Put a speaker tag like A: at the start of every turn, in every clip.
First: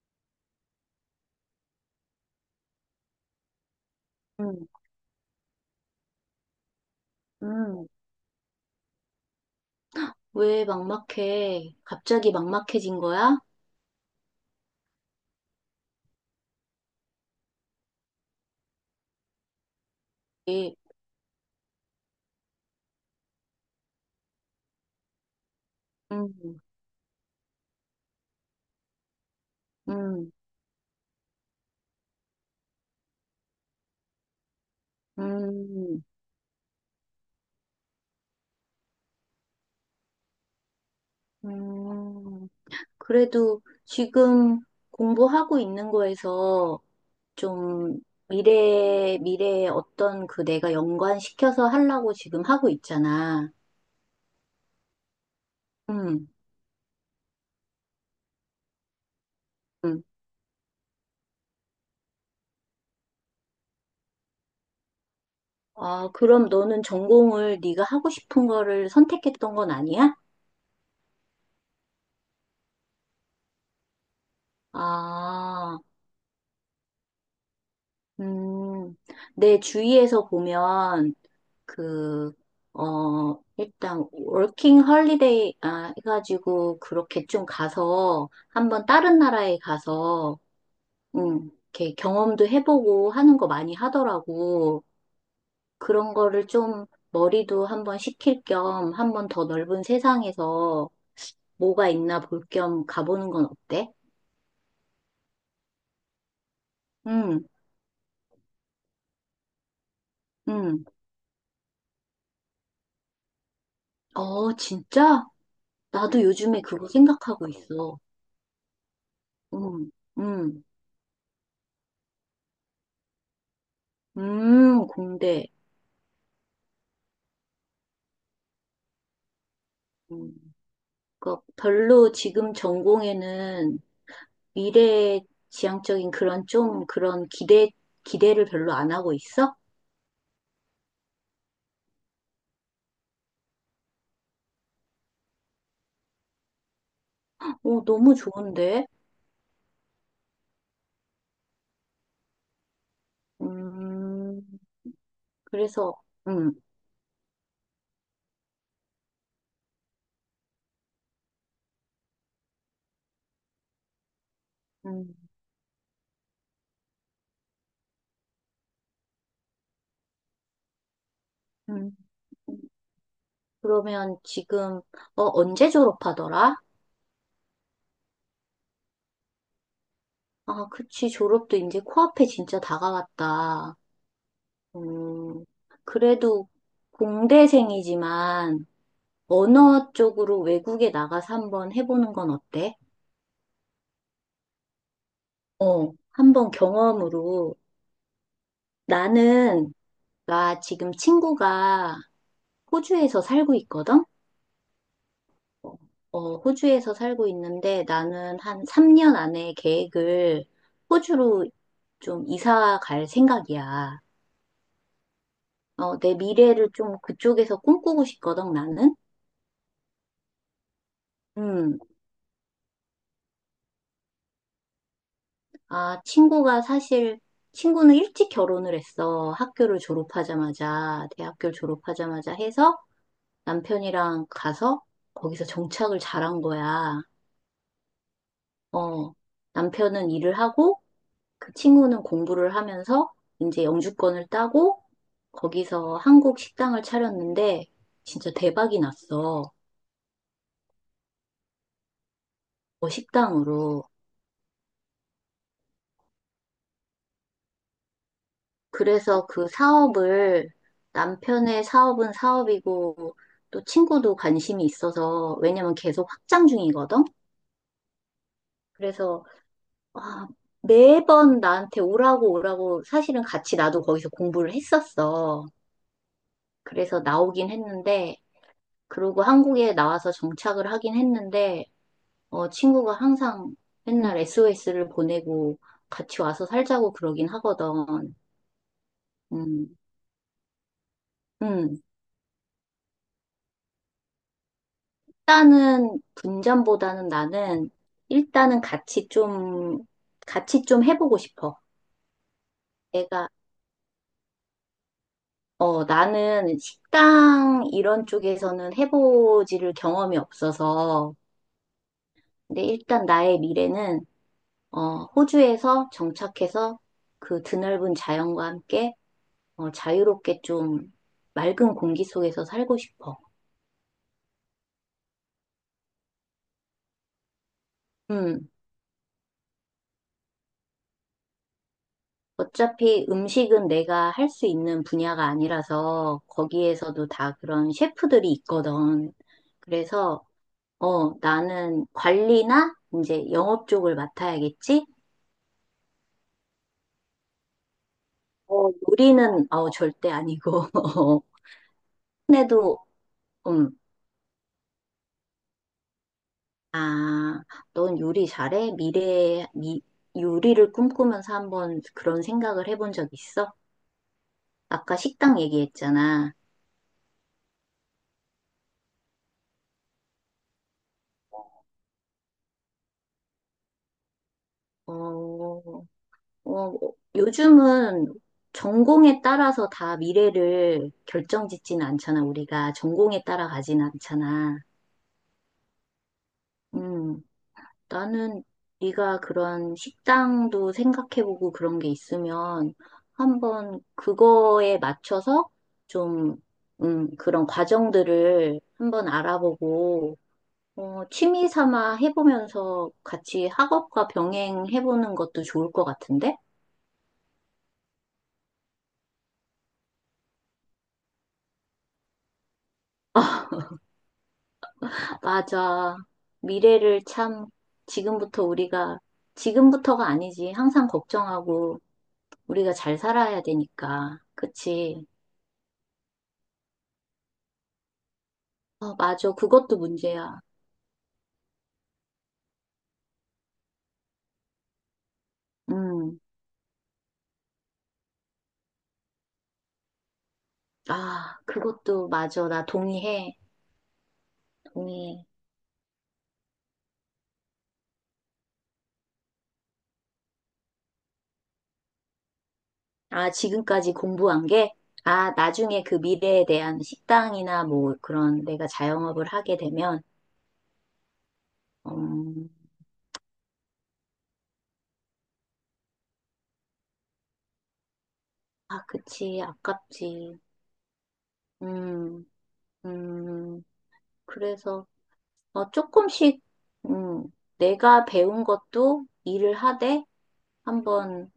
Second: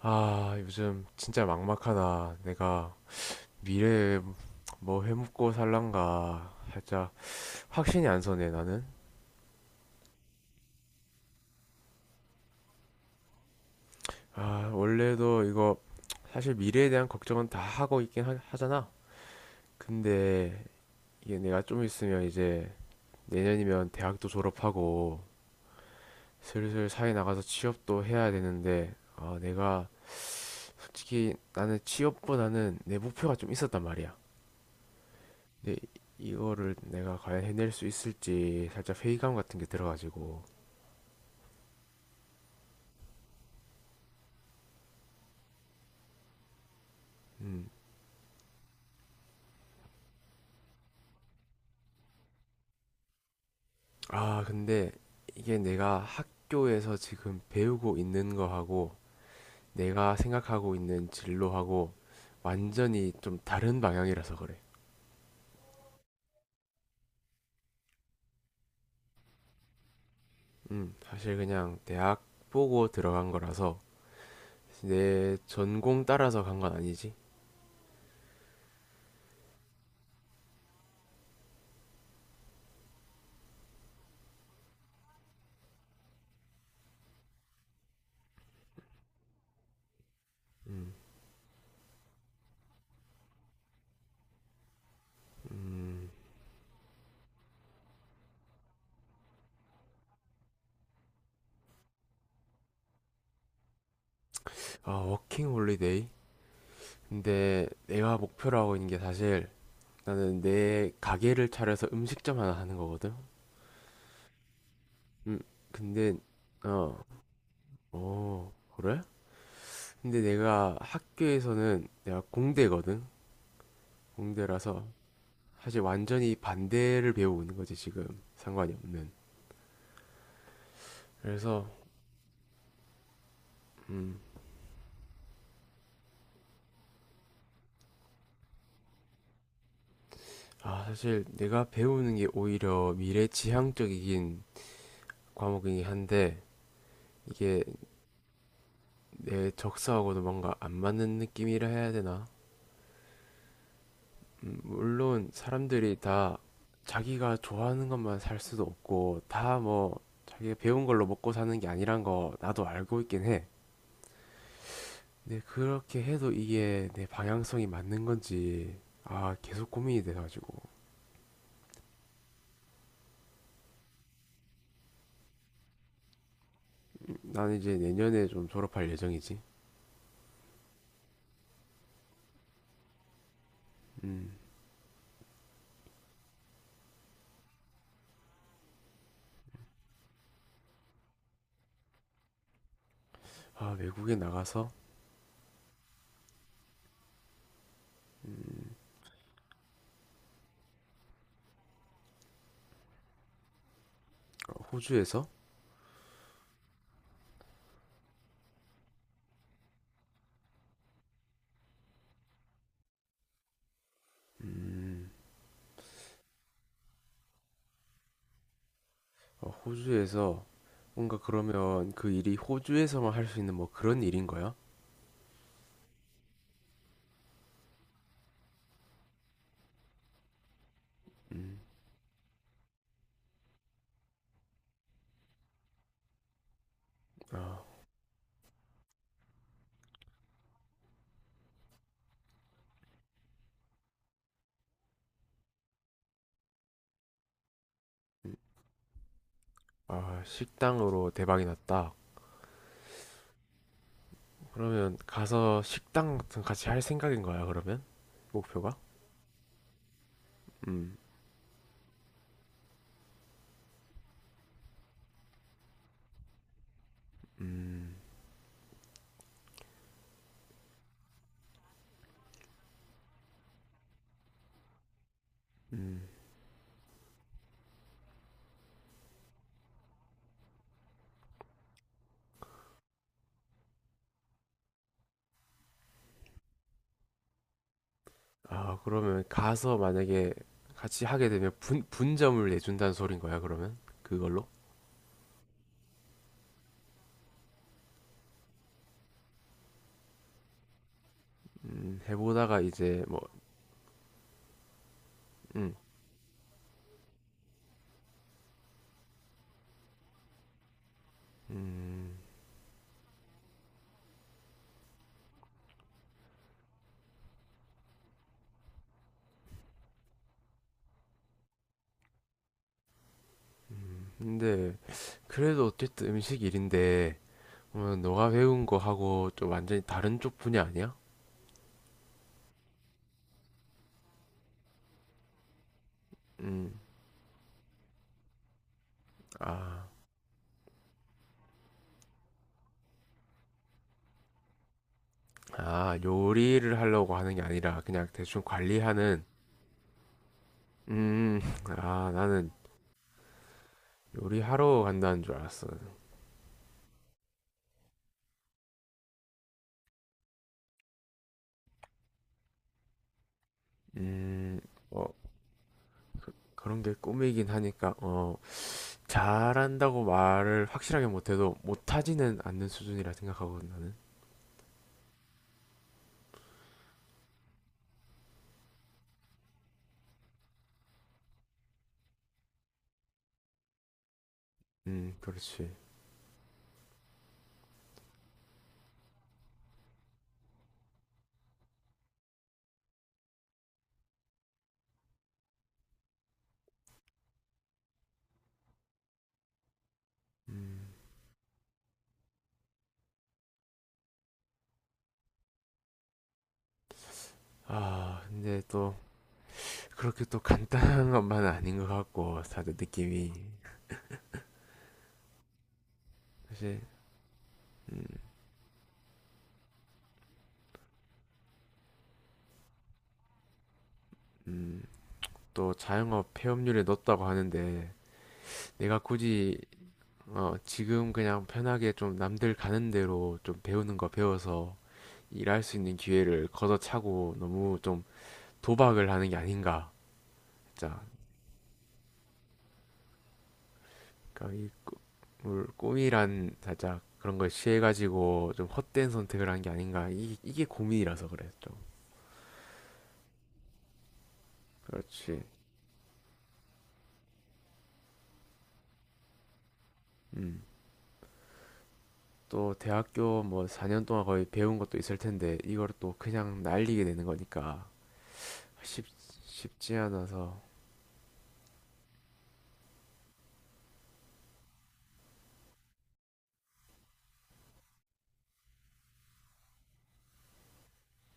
A: 아, 요즘 진짜 막막하다. 내가 미래에
B: 응,
A: 뭐 해먹고 살란가. 살짝
B: 응.
A: 확신이 안 서네, 나는.
B: 왜 막막해? 갑자기 막막해진 거야?
A: 아, 원래도 이거 사실 미래에 대한 걱정은 다 하고 있긴 하잖아. 근데
B: 예,
A: 이게 내가 좀 있으면 이제 내년이면 대학도 졸업하고
B: 응,
A: 슬슬 사회 나가서 취업도 해야 되는데, 아, 내가
B: 응,
A: 솔직히 나는 취업보다는 내 목표가 좀 있었단 말이야. 근데
B: 응,
A: 이거를 내가 과연 해낼 수 있을지 살짝 회의감 같은 게 들어가지고.
B: 응. 그래도 지금 공부하고 있는 거에서
A: 음.
B: 좀 미래에 어떤 그 내가 연관시켜서 하려고 지금 하고 있잖아.
A: 아, 근데 이게 내가
B: 응,
A: 학교에서 지금 배우고 있는 거하고
B: 응.
A: 내가 생각하고 있는 진로하고 완전히 좀 다른 방향이라서 그래.
B: 아, 그럼 너는 전공을 네가 하고 싶은 거를 선택했던 건 아니야?
A: 사실 그냥 대학 보고 들어간 거라서 내
B: 아.
A: 전공 따라서 간 건 아니지.
B: 음, 내 주위에서 보면, 그, 일단, 워킹 헐리데이, 해가지고, 그렇게 좀 가서, 한번 다른 나라에 가서,
A: 음,
B: 이렇게 경험도 해보고 하는 거 많이 하더라고.
A: 음,
B: 그런 거를 좀, 머리도 한번 식힐 겸, 한번 더 넓은 세상에서 뭐가 있나 볼 겸 가보는 건 어때?
A: 아, 워킹 홀리데이?
B: 음,
A: 근데 내가 목표로 하고 있는 게 사실 나는
B: 음.
A: 내 가게를 차려서 음식점 하나 하는 거거든.
B: 어, 진짜?
A: 음, 근데
B: 나도 요즘에 그거
A: 어,
B: 생각하고 있어.
A: 어, 그래?
B: 음,
A: 근데
B: 음,
A: 내가 학교에서는 내가 공대거든. 공대라서
B: 공대.
A: 사실 완전히 반대를 배우는 거지 지금 상관이 없는.
B: 음, 그러니까
A: 그래서
B: 별로 지금 전공에는
A: 음,
B: 미래 지향적인 그런 좀 그런 기대를 별로 안 하고 있어?
A: 아, 사실 내가 배우는 게 오히려 미래 지향적이긴 과목이긴 한데 이게
B: 어, 너무 좋은데?
A: 내 적성하고도 뭔가 안 맞는 느낌이라 해야 되나?
B: 음,
A: 물론
B: 그래서,
A: 사람들이 다
B: 음,
A: 자기가 좋아하는 것만 살 수도 없고 다 뭐 자기가 배운 걸로 먹고 사는 게 아니란 거 나도 알고 있긴 해.
B: 음,
A: 근데 그렇게 해도 이게 내 방향성이 맞는 건지 아, 계속 고민이 돼가지고.
B: 음. 그러면 지금, 언제 졸업하더라?
A: 나는 이제 내년에 좀 졸업할 예정이지.
B: 아, 그치, 졸업도 이제 코앞에 진짜 다가왔다.
A: 음,
B: 음, 그래도 공대생이지만, 언어 쪽으로 외국에 나가서 한번 해보는 건 어때?
A: 아, 외국에 나가서
B: 어, 한번 경험으로. 나는, 나 지금 친구가 호주에서 살고 있거든?
A: 호주에서.
B: 어, 호주에서 살고 있는데 나는 한 3년 안에 계획을 호주로 좀 이사 갈 생각이야.
A: 음,
B: 내 미래를 좀 그쪽에서 꿈꾸고 싶거든, 나는?
A: 어, 호주에서 뭔가
B: 음,
A: 그러면 그 일이 호주에서만 할 수 있는 뭐 그런 일인 거야?
B: 아, 친구는 일찍 결혼을 했어. 대학교를 졸업하자마자 해서 남편이랑 가서 거기서 정착을 잘한 거야.
A: 아,
B: 어, 남편은 일을 하고 그 친구는 공부를 하면서 이제 영주권을 따고 거기서 한국 식당을 차렸는데 진짜 대박이 났어.
A: 아, 식당으로 대박이 났다.
B: 어, 식당으로.
A: 그러면 가서 식당 같은 거 같이 할 생각인 거야, 그러면? 목표가?
B: 그래서 그 사업을
A: 음,
B: 남편의 사업은 사업이고 또 친구도 관심이 있어서 왜냐면 계속 확장 중이거든.
A: 음,
B: 그래서 아, 매번 나한테 오라고 오라고 사실은 같이 나도 거기서 공부를 했었어.
A: 음.
B: 그래서 나오긴 했는데 그러고 한국에 나와서 정착을 하긴 했는데 친구가 항상 맨날 SOS를 보내고 같이 와서 살자고 그러긴 하거든.
A: 아, 그러면 가서
B: 음,
A: 만약에 같이 하게 되면
B: 음.
A: 분점을 내준다는 소린 거야, 그러면? 그걸로?
B: 일단은 분전보다는 나는 일단은 같이 좀 해보고 싶어.
A: 해보다가 이제 뭐,
B: 내가
A: 음,
B: 어 나는 식당 이런 쪽에서는 해보지를 경험이 없어서
A: 음.
B: 근데 일단 나의 미래는 호주에서 정착해서 그 드넓은 자연과 함께 자유롭게 좀 맑은 공기 속에서 살고 싶어.
A: 근데 그래도 어쨌든 음식 일인데, 어, 너가
B: 음.
A: 배운 거 하고 좀 완전히 다른 쪽 분야 아니야?
B: 어차피 음식은 내가 할 수 있는 분야가 아니라서
A: 음,
B: 거기에서도 다 그런 셰프들이 있거든.
A: 아,
B: 그래서 나는 관리나 이제 영업 쪽을 맡아야겠지?
A: 아, 요리를 하려고 하는 게 아니라 그냥 대충 관리하는.
B: 요리는 절대 아니고.
A: 음, 아, 나는
B: 근데도 음,
A: 요리하러 간다는 줄 알았어.
B: 아, 넌 요리 잘해? 미래에 요리를 꿈꾸면서 한번 그런 생각을 해본 적 있어?
A: 음,
B: 아까
A: 어,
B: 식당
A: 그,
B: 얘기했잖아.
A: 런게 꿈이긴 하니까, 어, 잘한다고 말을 확실하게 못해도 못하지는 않는 수준이라 생각하거든, 나는.
B: 어, 어, 요즘은 전공에 따라서 다 미래를 결정짓지는 않잖아. 우리가 전공에 따라 가진 않잖아.
A: 그렇지.
B: 음, 나는 네가 그런 식당도 생각해보고 그런 게 있으면 한번 그거에 맞춰서 좀, 그런 과정들을 한번 알아보고,
A: 음.
B: 취미 삼아 해보면서 같이 학업과 병행해보는 것도 좋을 것 같은데?
A: 아, 근데 또, 그렇게 또 간단한 것만은 아닌 것 같고, 다들 느낌이.
B: 맞아.
A: 사실,
B: 미래를 참
A: 음,
B: 지금부터 우리가, 지금부터가 아니지. 항상 걱정하고 우리가 잘 살아야 되니까.
A: 음,
B: 그치?
A: 또 자영업 폐업률에 넣었다고 하는데,
B: 어,
A: 내가
B: 맞아.
A: 굳이
B: 그것도 문제야.
A: 어, 지금 그냥 편하게 좀 남들 가는 대로 좀 배우는 거 배워서 일할 수 있는
B: 음.
A: 기회를 걷어차고 너무 좀 도박을 하는 게 아닌가. 진짜.
B: 아, 그것도 맞아. 나 동의해.
A: 그러니까 이
B: 동의해.
A: 꿈이란 살짝 그런 걸 취해가지고 좀 헛된 선택을 한 게 아닌가. 이게 고민이라서 그래, 좀.
B: 아, 지금까지 공부한 게? 아,
A: 그렇지.
B: 나중에 그 미래에 대한 식당이나 뭐 그런 내가 자영업을 하게 되면,
A: 음.
B: 음,
A: 또 대학교 뭐 4년 동안 거의 배운 것도 있을 텐데 이걸 또 그냥 날리게 되는 거니까
B: 아,
A: 쉽,
B: 그치.
A: 쉽지
B: 아깝지.
A: 않아서.
B: 음, 음. 그래서, 조금씩, 음, 내가 배운 것도 일을 하되 한번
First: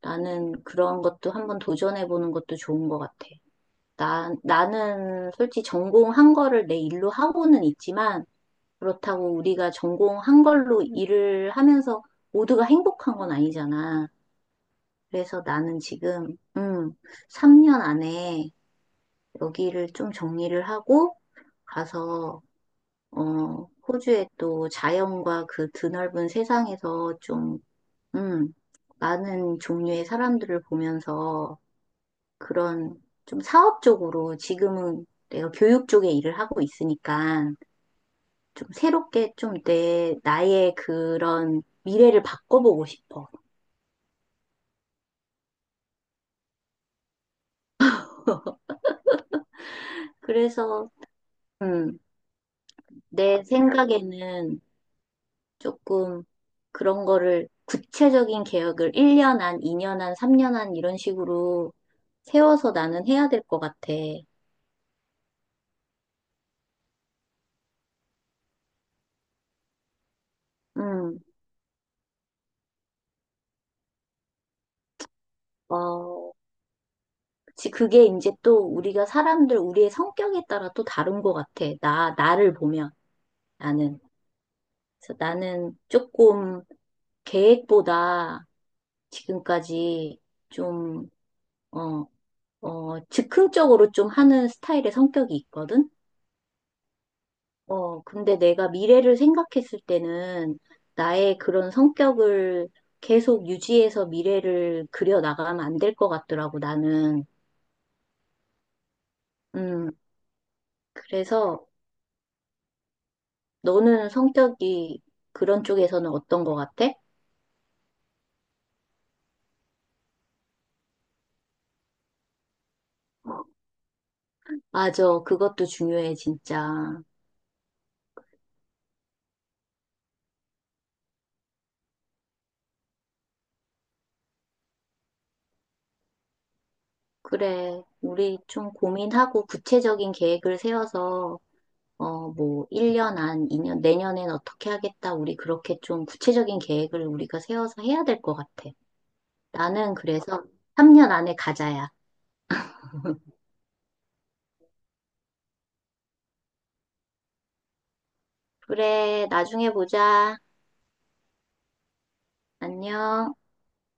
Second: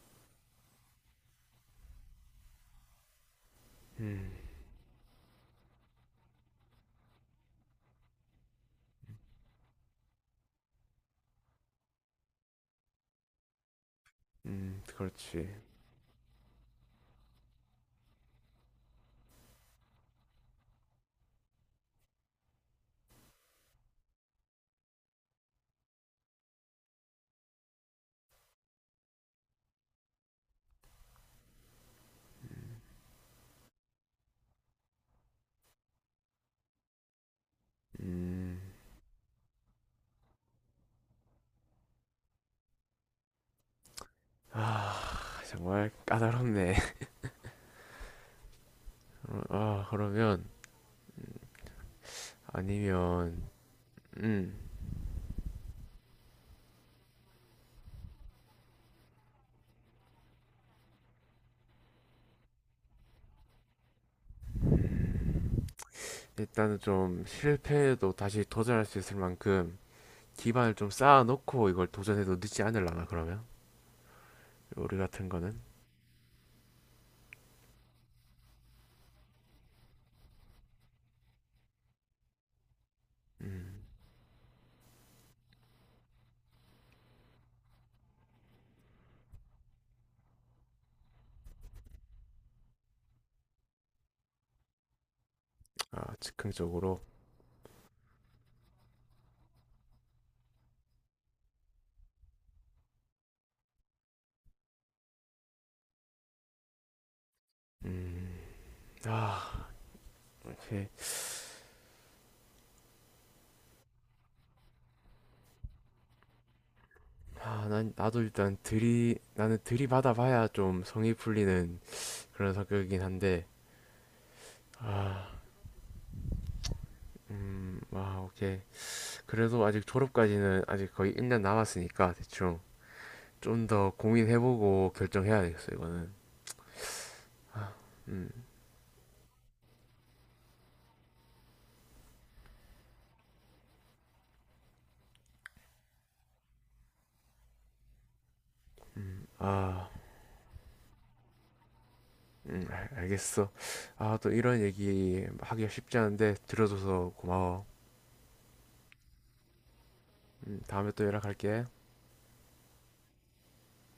B: 나는 그런 것도 한번 도전해보는 것도 좋은 것 같아.
A: 음,
B: 나는 솔직히 전공한 거를 내 일로 하고는 있지만 그렇다고 우리가 전공한 걸로 일을 하면서 모두가 행복한 건 아니잖아. 그래서
A: 그렇지.
B: 나는 지금, 3년 안에 여기를 좀 정리를 하고 가서 호주의 또 자연과 그 드넓은 세상에서 좀, 음, 많은 종류의 사람들을 보면서 그런 좀 사업적으로 지금은 내가 교육 쪽에 일을 하고 있으니까
A: 음.
B: 좀 새롭게 좀 나의 그런 미래를 바꿔보고 싶어.
A: 아, 정말 까다롭네. 아, 그러면
B: 그래서, 음,
A: 아니면
B: 내
A: 음.
B: 생각에는 조금 그런 거를 구체적인 계획을 1년 안, 2년 안, 3년 안 이런 식으로 세워서 나는 해야 될 것 같아.
A: 일단은 좀 실패해도 다시 도전할 수 있을 만큼 기반을 좀
B: 음,
A: 쌓아놓고 이걸 도전해도 늦지 않으려나, 그러면 요리 같은 거는.
B: 어, 그치. 그게 이제 또 우리가 사람들, 우리의 성격에 따라 또 다른 것 같아. 나를 보면
A: 음.
B: 나는. 그래서 나는 조금 계획보다 지금까지 좀, 어, 즉흥적으로 좀 하는 스타일의 성격이 있거든?
A: 아, 즉흥적으로.
B: 근데 내가 미래를 생각했을 때는 나의 그런 성격을 계속 유지해서 미래를 그려 나가면 안 될 것 같더라고, 나는.
A: 음. 아,
B: 음,
A: 이렇게
B: 그래서 너는 성격이 그런 쪽에서는 어떤 것 같아?
A: 아, 난 나도 일단 들이 나는 들이받아 봐야 좀 성이 풀리는 그런 성격이긴 한데
B: 맞아,
A: 아,
B: 그것도 중요해, 진짜.
A: 아, 오케이. 그래도 아직 졸업까지는 아직 거의 1년 남았으니까 대충 좀 더 고민해보고 결정해야 되겠어 이거는.
B: 그래,
A: 음,
B: 우리 좀 고민하고 구체적인 계획을 세워서, 뭐, 1년 안, 2년, 내년엔 어떻게 하겠다, 우리 그렇게 좀 구체적인 계획을 우리가 세워서 해야 될 것 같아.
A: 아,
B: 나는 그래서 3년 안에 가자야.
A: 알겠어. 아, 또 이런 얘기 하기가 쉽지 않은데 들어줘서 고마워.
B: 그래, 나중에 보자.
A: 다음에 또 연락할게.
B: 안녕.